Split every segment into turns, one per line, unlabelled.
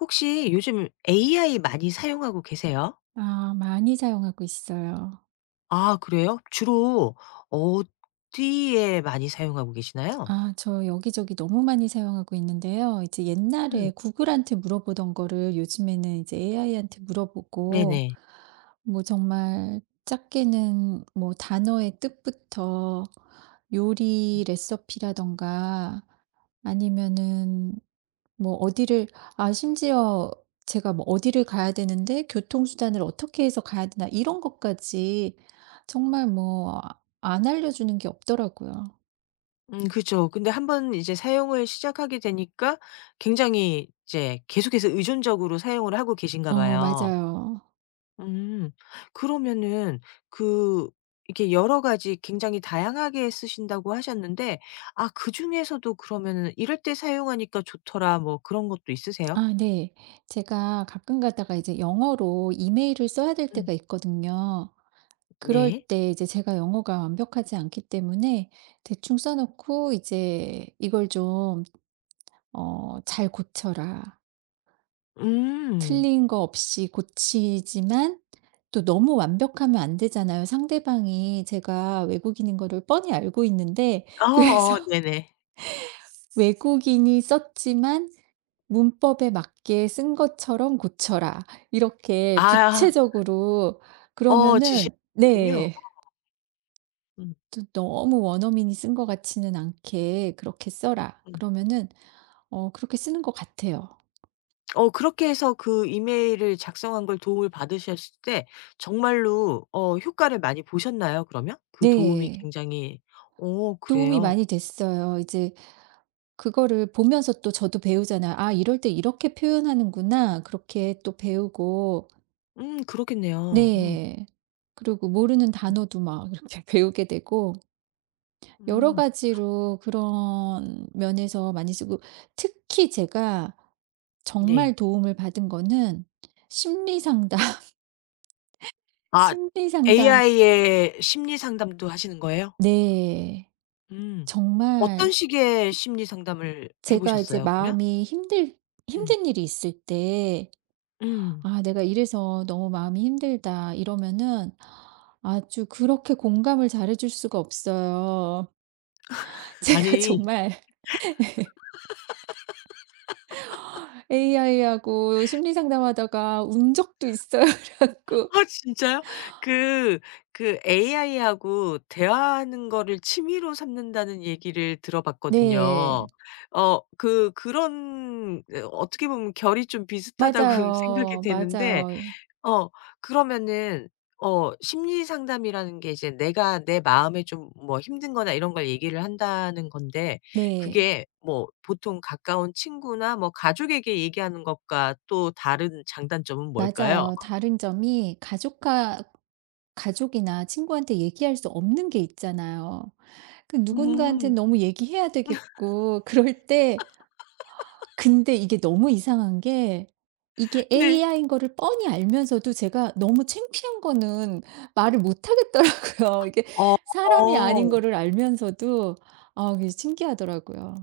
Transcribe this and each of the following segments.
혹시 요즘 AI 많이 사용하고 계세요?
아 많이 사용하고 있어요.
아 그래요? 주로 어디에 많이 사용하고 계시나요?
아 저 여기저기 너무 많이 사용하고 있는데요. 이제
음.
옛날에 구글한테 물어보던 거를 요즘에는 이제 AI한테 물어보고
네네.
뭐 정말 작게는 뭐 단어의 뜻부터, 요리 레시피라던가 아니면은 뭐 어디를, 아 심지어 제가 뭐 어디를 가야 되는데 교통수단을 어떻게 해서 가야 되나 이런 것까지, 정말 뭐 안 알려주는 게 없더라고요.
그죠. 근데 한번 이제 사용을 시작하게 되니까 굉장히 이제 계속해서 의존적으로 사용을 하고 계신가
어
봐요.
맞아요.
음. 그러면은 그 이렇게 여러 가지 굉장히 다양하게 쓰신다고 하셨는데 아 그중에서도 그러면은 '이럴 때 사용하니까 좋더라.' 뭐 그런 것도 있으세요?
아 네. 제가 가끔 가다가 이제 영어로 이메일을 써야 될
음.
때가 있거든요. 그럴
네.
때 이제 제가 영어가 완벽하지 않기 때문에 대충 써 놓고 이제 "이걸 좀 어 잘 고쳐라."
음.
틀린 거 없이 고치지만 또 너무 완벽하면 안 되잖아요. 상대방이 제가 외국인인 거를 뻔히 알고 있는데. 그래서
어어 네네.
외국인이 썼지만 문법에 맞게 쓴 것처럼 고쳐라. 이렇게
아
구체적으로
어 지시
그러면은
는군요
네.
음.
또 너무 원어민이 쓴 것 같지는 않게 그렇게 써라.
음.
그러면은 어 그렇게 쓰는 것 같아요.
그렇게 해서 그 이메일을 작성한 걸 도움을 받으셨을 때 정말로 효과를 많이 보셨나요 그러면? 그 도움이
네.
굉장히. 어
도움이
그래요?
많이 됐어요. 이제 그거를 보면서 또 저도 배우잖아요. '아 이럴 때 이렇게 표현하는구나.' 그렇게 또 배우고
그렇겠네요. 음.
네. 그리고 모르는
음.
단어도 막 이렇게 배우게 되고, 여러
음.
가지로 그런 면에서 많이 쓰고 특히 제가
네.
정말 도움을 받은 거는 심리 상담.
아
심리 상담
AI의 심리 상담도 하시는 거예요?
네.
음. 어떤
정말
식의 심리 상담을 해
제가 이제
보셨어요 그러면?
마음이 힘들
음.
힘든 일이 있을 때
음.
'아 내가 이래서 너무 마음이 힘들다.' 이러면은 아주 그렇게 공감을 잘해 줄 수가 없어요. 제가
아니.
정말 AI하고 심리 상담하다가 운 적도 있어요. 그래 갖고
아 진짜요? 그 그 AI하고 대화하는 거를 취미로 삼는다는 얘기를
네.
들어봤거든요. 어 그 그런 어떻게 보면 결이 좀 비슷하다고 생각이
맞아요.
되는데
맞아요.
어 그러면은 심리 상담이라는 게 이제 내가 내 마음에 좀 뭐 힘든 거나 이런 걸 얘기를 한다는 건데
네.
그게 뭐 보통 가까운 친구나 뭐 가족에게 얘기하는 것과 또 다른 장단점은 뭘까요?
맞아요. 다른 점이 가족과 가족이나 친구한테 얘기할 수 없는 게 있잖아요. 그 누군가한테
음.
너무 얘기해야 되겠고 그럴 때, 근데 이게 너무 이상한 게, 이게
네.
AI인 거를 뻔히 알면서도 제가 너무 창피한 거는 말을 못 하겠더라고요. 이게
어.
사람이 아닌 거를 알면서도, 아 이게 신기하더라고요.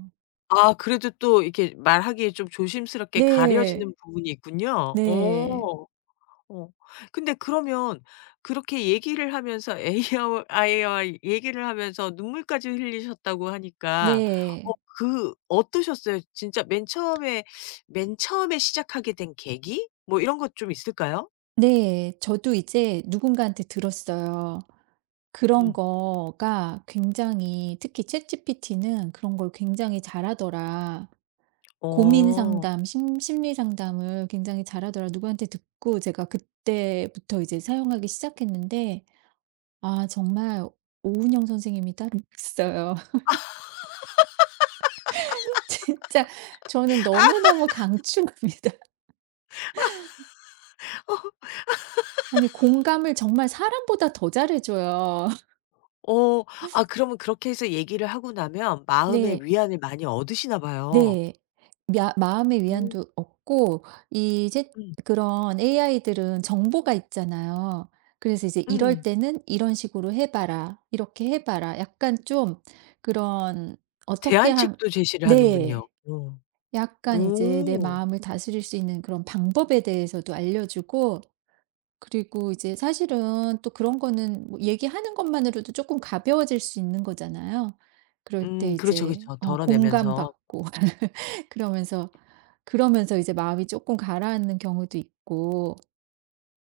아 그래도 또 이렇게 말하기에 좀 조심스럽게
네.
가려지는 부분이 있군요.
네.
어. 어. 근데 그러면 그렇게 얘기를 하면서 AI와 아이와 얘기를 하면서 눈물까지 흘리셨다고 하니까
네.
그 어떠셨어요? 진짜 맨 처음에. 맨 처음에 시작하게 된 계기? 뭐 이런 것 좀 있을까요?
네. 저도 이제 누군가한테 들었어요. 그런
음.
거가 굉장히, 특히 ChatGPT는 그런 걸 굉장히 잘하더라. 고민
어.
상담, 심 심리 상담을 굉장히 잘하더라 누구한테 듣고 제가 그때부터 이제 사용하기 시작했는데, 아 정말 오은영 선생님이 따로 있어요. 진짜 저는 너무너무 강추합니다. 아니 공감을 정말 사람보다 더 잘해 줘요.
어. 아 그러면 그렇게 해서 얘기를 하고 나면 마음의
네.
위안을 많이 얻으시나 봐요.
네. 야 마음의
음.
위안도 얻고 이제,
음.
그런 AI들은 정보가 있잖아요. 그래서 이제 이럴
음.
때는 "이런 식으로 해 봐라. 이렇게 해 봐라." 약간 좀 그런 어떻게 함.
대안책도 제시를 하는군요.
네.
어.
약간 이제 내
오.
마음을 다스릴 수 있는 그런 방법에 대해서도 알려 주고, 그리고 이제 사실은 또 그런 거는 뭐 얘기하는 것만으로도 조금 가벼워질 수 있는 거잖아요. 그럴 때
그렇죠,
이제
그렇죠.
어
덜어내면서.
공감받고 그러면서 이제 마음이 조금 가라앉는 경우도 있고.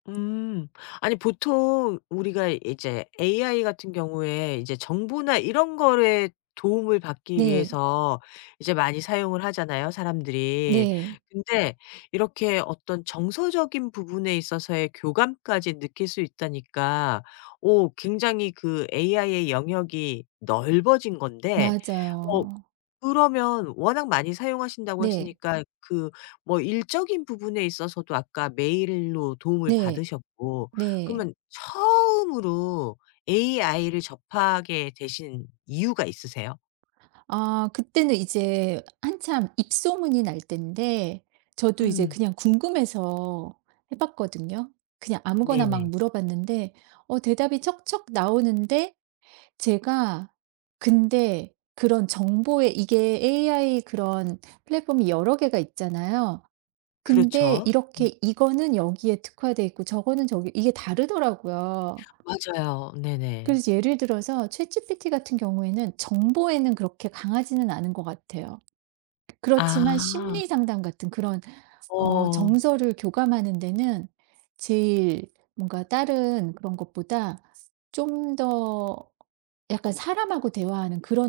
음. 아니 보통 우리가 이제 AI 같은 경우에 이제 정보나 이런 거에 도움을 받기
네.
위해서 이제 많이 사용을 하잖아요, 사람들이.
네.
근데 이렇게 어떤 정서적인 부분에 있어서의 교감까지 느낄 수 있다니까 오 굉장히 그 AI의 영역이 넓어진 건데 어
맞아요.
그러면 워낙 많이 사용하신다고
네.
했으니까 그. 뭐 일적인 부분에 있어서도 아까 메일로 도움을
네.
받으셨고
네.
그러면 처음으로 AI를 접하게 되신 이유가 있으세요?
아 그때는 이제 한참 입소문이 날 때인데 저도 이제
음.
그냥 궁금해서 해 봤거든요. 그냥 아무거나 막
네네.
물어봤는데 어 대답이 척척 나오는데, 제가 근데 그런 정보에, 이게 AI 그런 플랫폼이 여러 개가 있잖아요. 근데
그렇죠.
이렇게 이거는 여기에 특화돼 있고 저거는 저기 이게 다르더라고요.
맞아요. 네네.
그래서 예를 들어서 챗 GPT 같은 경우에는 정보에는 그렇게 강하지는 않은 것 같아요. 그렇지만
아.
심리 상담 같은 그런 어
어.
정서를 교감하는 데는 제일 뭔가 다른 그런 것보다 좀 더 약간 사람하고 대화하는 그런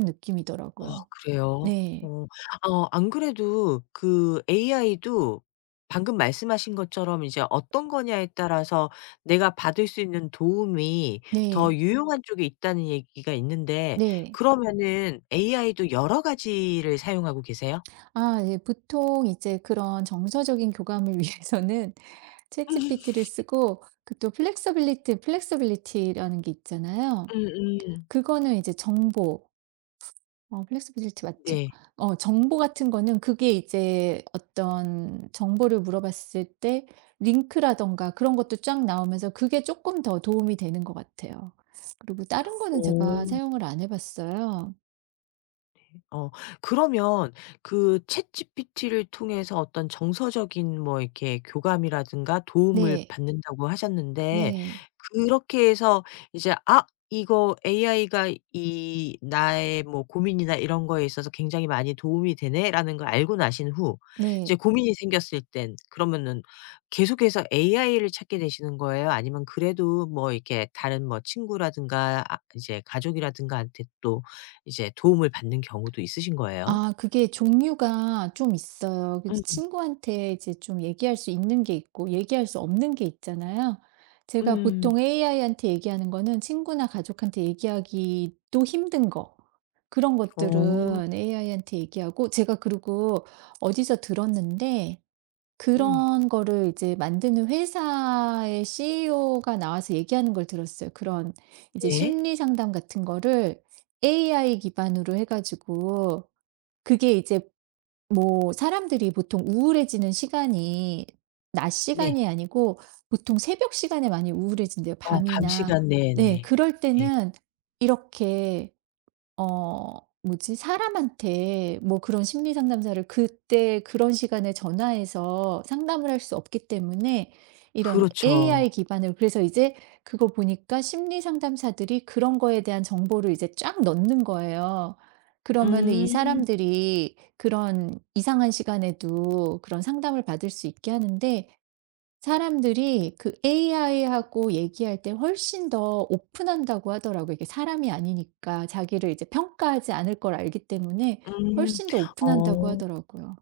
어
느낌이더라고요.
그래요?
네.
어. 어 안 그래도 그 AI도 방금 말씀하신 것처럼 이제 어떤 거냐에 따라서 내가 받을 수 있는 도움이 더
네.
유용한 쪽에 있다는 얘기가 있는데
네.
그러면은 AI도 여러 가지를 사용하고 계세요?
아 예 보통 이제 그런 정서적인 교감을 위해서는 챗GPT를 쓰고 그 또 플렉서빌리티라는 게 있잖아요.
음음.
그거는 이제 정보, 어 플렉스빌리티 맞죠.
네.
어 정보 같은 거는 그게 이제 어떤 정보를 물어봤을 때 링크라든가 그런 것도 쫙 나오면서 그게 조금 더 도움이 되는 것 같아요. 그리고 다른 거는 제가
어.
사용을 안 해 봤어요.
어 그러면 그 챗GPT를 통해서 어떤 정서적인 뭐 이렇게 교감이라든가 도움을
네.
받는다고 하셨는데
네.
그렇게 해서 이제 '아 이거 AI가 이 나의 뭐 고민이나 이런 거에 있어서 굉장히 많이 도움이 되네.'라는 걸 알고 나신 후 이제
네.
고민이 생겼을 땐 그러면은 계속해서 AI를 찾게 되시는 거예요? 아니면 그래도 뭐 이렇게 다른 뭐 친구라든가 아 이제 가족이라든가 한테 또 이제 도움을 받는 경우도 있으신 거예요?
아 그게 종류가 좀 있어요. 그
음.
친구한테 이제 좀 얘기할 수 있는 게 있고 얘기할 수 없는 게 있잖아요. 제가
음.
보통 AI한테 얘기하는 거는 친구나 가족한테 얘기하기도 힘든 거, 그런
어.
것들은 AI한테 얘기하고 제가, 그리고 어디서 들었는데,
음.
그런 거를 이제 만드는 회사의 CEO가 나와서 얘기하는 걸 들었어요. 그런 이제
네.
심리 상담 같은 거를 AI 기반으로 해가지고 그게 이제, 뭐 사람들이 보통 우울해지는 시간이 낮
네.
시간이 아니고 보통 새벽 시간에 많이 우울해진대요
어 밤
밤이나.
시간
네
네네.
그럴
네.
때는 이렇게 어 뭐지? 사람한테 뭐 그런 심리 상담사를 그때 그런 시간에 전화해서 상담을 할 수 없기 때문에 이런
그렇죠.
AI 기반으로, 그래서 이제 그거 보니까 심리 상담사들이 그런 거에 대한 정보를 이제 쫙 넣는 거예요. 그러면은 이
음.
사람들이 그런 이상한 시간에도 그런 상담을 받을 수 있게 하는데, 사람들이 그 AI하고 얘기할 때 훨씬 더 오픈한다고 하더라고요. 이게 사람이 아니니까 자기를 이제 평가하지 않을 걸 알기 때문에
음.
훨씬 더 오픈한다고
어.
하더라고요.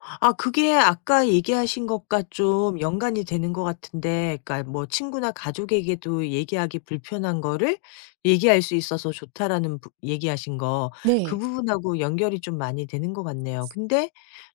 아 그게 아까 얘기하신 것과 좀 연관이 되는 것 같은데 그러니까 뭐 친구나 가족에게도 얘기하기 불편한 거를 얘기할 수 있어서 좋다라는 부 얘기하신 거 그
네.
부분하고 연결이 좀 많이 되는 것 같네요. 근데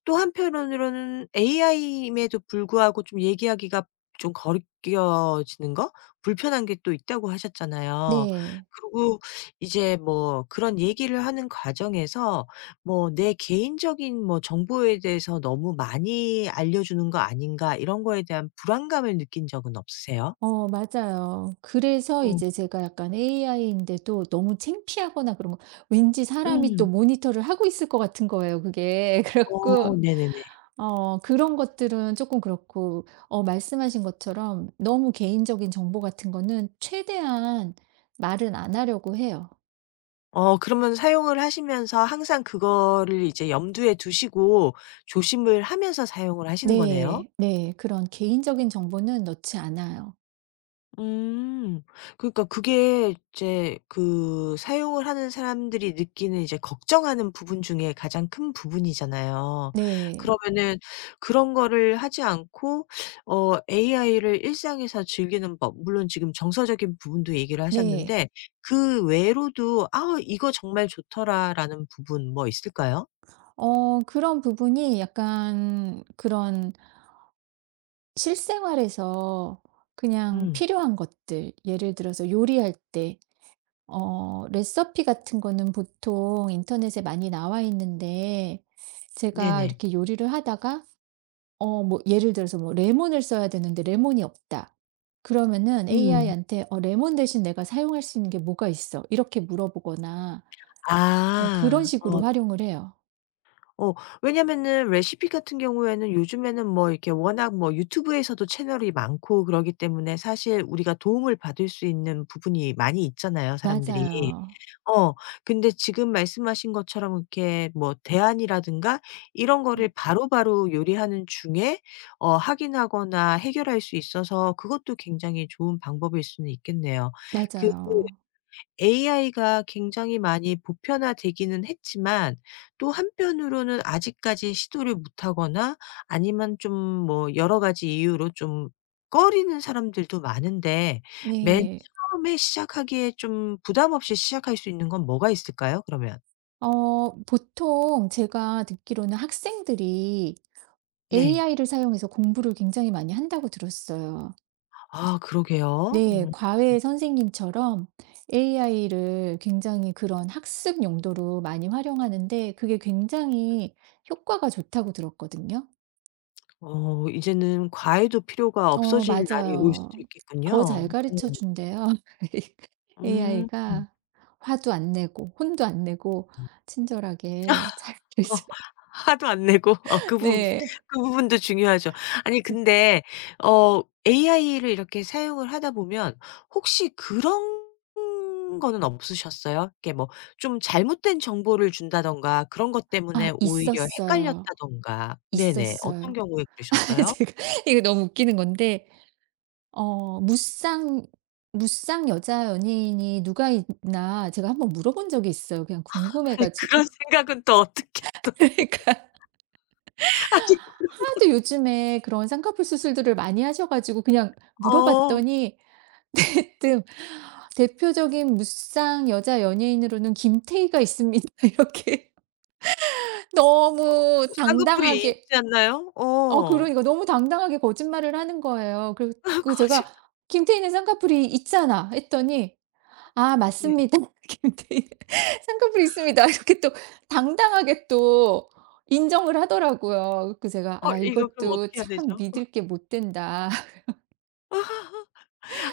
또 한편으로는 AI임에도 불구하고 좀 얘기하기가 좀 거리끼어지는 거? 불편한 게 또 있다고 하셨잖아요.
네.
그리고 이제 뭐 그런 얘기를 하는 과정에서 뭐 '내 개인적인 뭐 정보에 대해서 너무 많이 알려주는 거 아닌가.' 이런 거에 대한 불안감을 느낀 적은 없으세요?
어 맞아요. 그래서
어.
이제 제가 약간 AI인데도 너무 창피하거나 그런 거, 왠지 사람이 또
음.
모니터를 하고 있을 것 같은 거예요 그게. 그래
어
갖고
네네네.
어 그런 것들은 조금 그렇고, 어 말씀하신 것처럼 너무 개인적인 정보 같은 거는 최대한 말은 안 하려고 해요.
그러면 사용을 하시면서 항상 그거를 이제 염두에 두시고 조심을 하면서 사용을 하시는 거네요?
네. 네. 그런 개인적인 정보는 넣지 않아요.
음. 그러니까 그게 이제 그 사용을 하는 사람들이 느끼는 이제 걱정하는 부분 중에 가장 큰 부분이잖아요.
네.
그러면은 그런 거를 하지 않고 어 AI를 일상에서 즐기는 법 물론 지금 정서적인 부분도 얘기를
네.
하셨는데 그 외로도 '아 이거 정말 좋더라.'라는 부분 뭐 있을까요?
어 그런 부분이 약간 그런 실생활에서 그냥
음.
필요한 것들, 예를 들어서 요리할 때 어 레시피 같은 거는 보통 인터넷에 많이 나와 있는데, 제가
네네.
이렇게 요리를 하다가 어 뭐 예를 들어서 뭐 레몬을 써야 되는데 레몬이 없다. 그러면은
음.
AI한테 "어 레몬 대신 내가 사용할 수 있는 게 뭐가 있어?" 이렇게 물어보거나 약간 그런
아.
식으로
어.
활용을 해요.
어 왜냐면은 레시피 같은 경우에는 요즘에는 뭐 이렇게 워낙 뭐 유튜브에서도 채널이 많고 그러기 때문에 사실 우리가 도움을 받을 수 있는 부분이 많이 있잖아요, 사람들이.
맞아요.
어 근데 지금 말씀하신 것처럼 이렇게 뭐 대안이라든가 이런 거를
음.
바로바로 요리하는 중에 확인하거나 해결할 수 있어서 그것도 굉장히 좋은 방법일 수는 있겠네요. 그.
맞아요.
AI가 굉장히 많이 보편화되기는 했지만 또 한편으로는 아직까지 시도를 못하거나 아니면 좀. 뭐 여러 가지 이유로 좀 꺼리는 사람들도 많은데 맨. 네.
네.
처음에 시작하기에 좀 부담 없이 시작할 수 있는 건 뭐가 있을까요 그러면?
어 보통 제가 듣기로는 학생들이
네.
AI를 사용해서 공부를 굉장히 많이 한다고 들었어요.
아 그러게요.
네.
음.
과외 선생님처럼 AI를 굉장히 그런 학습 용도로 많이 활용하는데 그게 굉장히 효과가 좋다고 들었거든요.
이제는 과외도 필요가
어
없어질 날이 올
맞아요.
수도
더
있겠군요.
잘 가르쳐 준대요.
음. 음.
AI가 화도 안 내고 혼도 안 내고 친절하게 잘
어.
가르쳐
화도 안 내고 어 그 부분.
네.
그 부분도 중요하죠. 아니
그
근데 어 AI를 이렇게 사용을 하다 보면 혹시 그런 거는 없으셨어요? 이렇게 뭐 좀 잘못된 정보를 준다든가 그런 것
"아
때문에 오히려
있었어요.
헷갈렸다든가. 네네. 어떤
있었어요."
경우에 그러셨어요?
제가 이거 너무 웃기는 건데, 어 무쌍 여자 연예인이 누가 있나 제가 한번 물어본 적이 있어요, 그냥 궁금해
아니
가지고.
그런 생각은 또 어떻게 또
그러니까.
아니
하도 요즘에 그런 쌍꺼풀 수술들을 많이 하셔 가지고 그냥
어
물어봤더니 대뜸 "대표적인 무쌍 여자 연예인으로는 김태희가 있습니다." 이렇게 너무
쌍꺼풀이
당당하게,
있지 않나요?
어
어.
그러니까 너무 당당하게 거짓말을 하는 거예요. 그리 고
거짓말.
제가 "김태희는 쌍꺼풀이 있잖아." 했더니 아
네.
맞습니다. 김태희 쌍꺼풀 있습니다. 이렇게 또 당당하게 또 인정을 하더라고요. 그 제가
어
'아
이거 그럼
이것도
어떻게 해야
참
되죠?
믿을 게 못 된다.'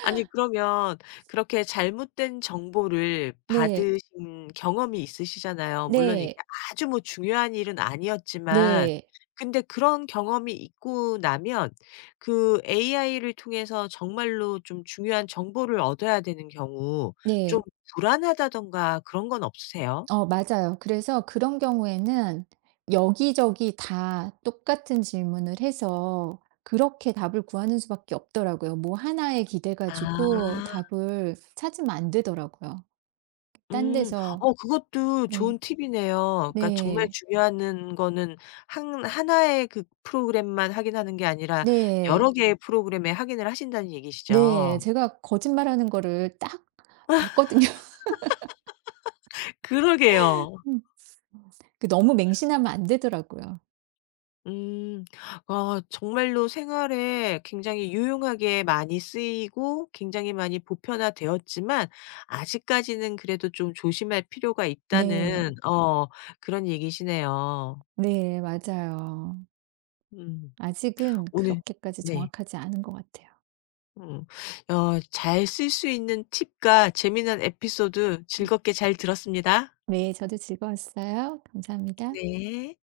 아니 그러면 그렇게 잘못된 정보를
네.
받으신 경험이 있으시잖아요. 물론 이게
네.
아주 뭐 중요한 일은 아니었지만
네.
근데 그런 경험이 있고 나면 그 AI를 통해서 정말로 좀 중요한 정보를 얻어야 되는 경우 좀
네.
불안하다든가 그런 건 없으세요?
어 맞아요. 그래서 그런 경우에는 여기저기 다 똑같은 질문을 해서 그렇게 답을 구하는 수밖에 없더라고요. 뭐 하나에 기대 가지고
아.
답을 찾으면 안 되더라고요. 딴
음.
데서.
어 그것도
네.
좋은 팁이네요. 그러니까 정말
네.
중요한 거는 한 하나의 그 프로그램만 확인하는 게 아니라 여러
네.
개의 프로그램에 확인을 하신다는 얘기시죠?
네. 제가 거짓말하는 거를 딱 봤거든요.
그러게요.
그 너무 맹신하면 안 되더라고요.
음. 아 정말로 생활에 굉장히 유용하게 많이 쓰이고 굉장히 많이 보편화되었지만 아직까지는 그래도 좀 조심할 필요가
네.
있다는 어. 그런 얘기시네요.
네. 맞아요.
음.
아직은
오늘.
그렇게까지
네.
정확하지 않은 것 같아요.
음. 어 잘 쓸 수 있는 팁과 재미난 에피소드
음.
즐겁게 잘 들었습니다.
네. 저도 즐거웠어요. 감사합니다.
네.